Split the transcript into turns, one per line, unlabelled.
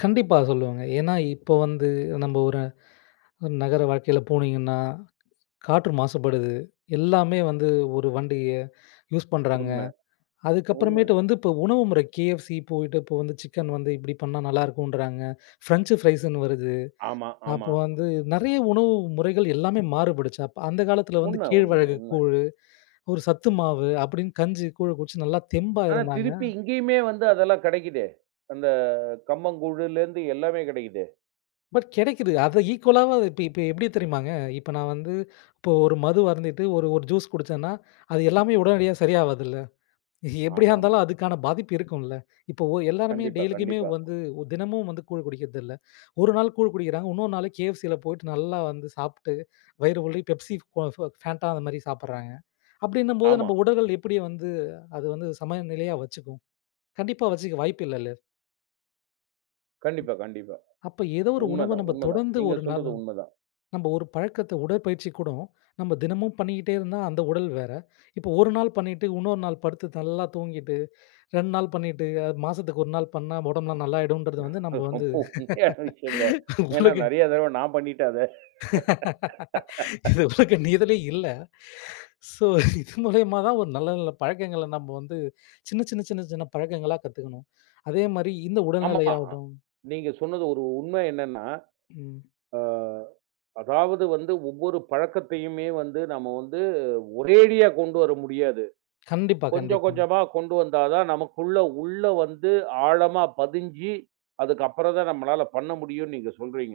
கண்டிப்பா சொல்லுவங்க. ஏன்னா, இப்ப வந்து நம்ம ஒரு நகர வாழ்க்கைல போனீங்கன்னா, காற்று மாசுபடுது. எல்லாமே வந்து ஒரு வண்டிய யூஸ் பண்றாங்க.
உண்ம,
அதுக்கப்புறமேட்டு
உண்ம.
வந்து இப்போ உணவு முறை KFC போயிட்டு, இப்போ வந்து சிக்கன் வந்து இப்படி பண்ணா நல்லாருக்குன்றாங்க. ஃப்ரெஞ்ச் ஃப்ரைஸுன்னு வருது.
ஆமா, ஆமா.
அப்போ வந்து, நிறைய உணவு முறைகள் எல்லாமே மாறுபடுச்சு. அப்ப அந்த காலத்துல வந்து
உண்ம, உண்ம,
கேழ்வரகு
உண்ம.
கூழு, ஒரு சத்து மாவு, அப்படின்னு கஞ்சி, கூழ குடிச்சி, நல்லா தெம்பா
ஆனா,
இருந்தாங்க.
திருப்பி இங்கயுமே வந்து அதெல்லாம் கிடைக்குதே! அந்த கம்பங்கூழுலருந்து எல்லாமே கெடைக்குதே!
பட் கிடைக்குது. அத ஈக்குவலாவது இப்ப இப்ப எப்படி தெரியுமாங்க, இப்ப நான் வந்து இப்போ ஒரு மது அருந்திட்டு ஒரு ஒரு ஜூஸ் குடிச்சன்னா, அது எல்லாமே உடனடியா சரியாவாதுல்ல, எப்படியா
ஆமாமா.
இருந்தாலும் அதுக்கான பாதிப்பு இருக்கும்ல, இப்போ எல்லாருமே
கண்டிப்பா,
டெய்லிக்குமே
கண்டிப்பா.
வந்து, ஒ தினமும் வந்து கூழ் குடிக்கிறதில்ல. ஒரு நாள் கூழ் குடிக்கிறாங்க. இன்னொரு நாள் KFCல போய்ட்டு நல்லா வந்து சாப்ட்டு, வயிறு வழிய பெப்சி, க்கொ ஃப் ஃபேண்டான்னு அந்த மாரி சாப்பட்றாங்க. அப்படின்னும்போது
ஆமா.
நம்ம உடல்கள் எப்படி வந்து, அது வந்து சமநிலையா வச்சுக்கும்? கண்டிப்பா வச்சுக்க வாய்ப்பு இல்லல.
கண்டிப்பா, கண்டிப்பா.
அப்ப ஏதோ ஒரு உணவ
உண்மதான்,
நம்ம
உண்மதான்.
தொடர்ந்து
நீங்க
ஒரு நாள்
சொல்றது உண்மதான்.
நம்ம ஒரு பழக்கத்த உடற்பயிற்சி கூடம். நம்ம தினமும் பண்ணிட்டே இருந்தா அந்த உடல் வேற. இப்போ ஒரு நாள் பண்ணிட்டு, இன்னொரு நாள் படுத்து, நல்லா தூங்கிட்டு. 2 நாள் பண்ணிட்டு, அ மாசத்துக்கு 1 நாள் பண்ணா உடம்பெல்லாம் நாள்ளாயிடுன்றது வந்து நம்ம வந்து,
ரொம்ப உண்மையான விஷயங்க. ஏன்னா
உங்களுக்கு!
நிறைய தடவ நான் பண்ணிட்டேன் அத.
இது உலக நீதிலே இல்ல. சோ இது மூலியமா தான் ஒரு நல்ல நல்ல பழக்கங்கள நம்ம வந்து, சின்ன, சின்ன, சின்ன, சின்ன, பழக்கங்களா கத்துக்கணும்! அதே மாரி இந்த
ஆமா,
உடல்நிலையாகட்டும்
நீங்க சொன்னது ஒரு உண்மை என்னன்னா,
ம்.
அ அதாவது வந்து ஒவ்வொரு பழக்கத்தையுமே வந்து நாம வந்து ஒரேடியா கொண்டு வர முடியாது.
கண்டிப்பா,
கொஞ்சம்
கண்டிப்பா.
கொஞ்சமா கொண்டு வந்தா தான் நமக்குள்ள உள்ள வந்து ஆழமா பதிஞ்சு, அதுக்குப்புறம் தான் நம்மளால பண்ண முடியும்ன்னு நீங்க சொல்றீங்க!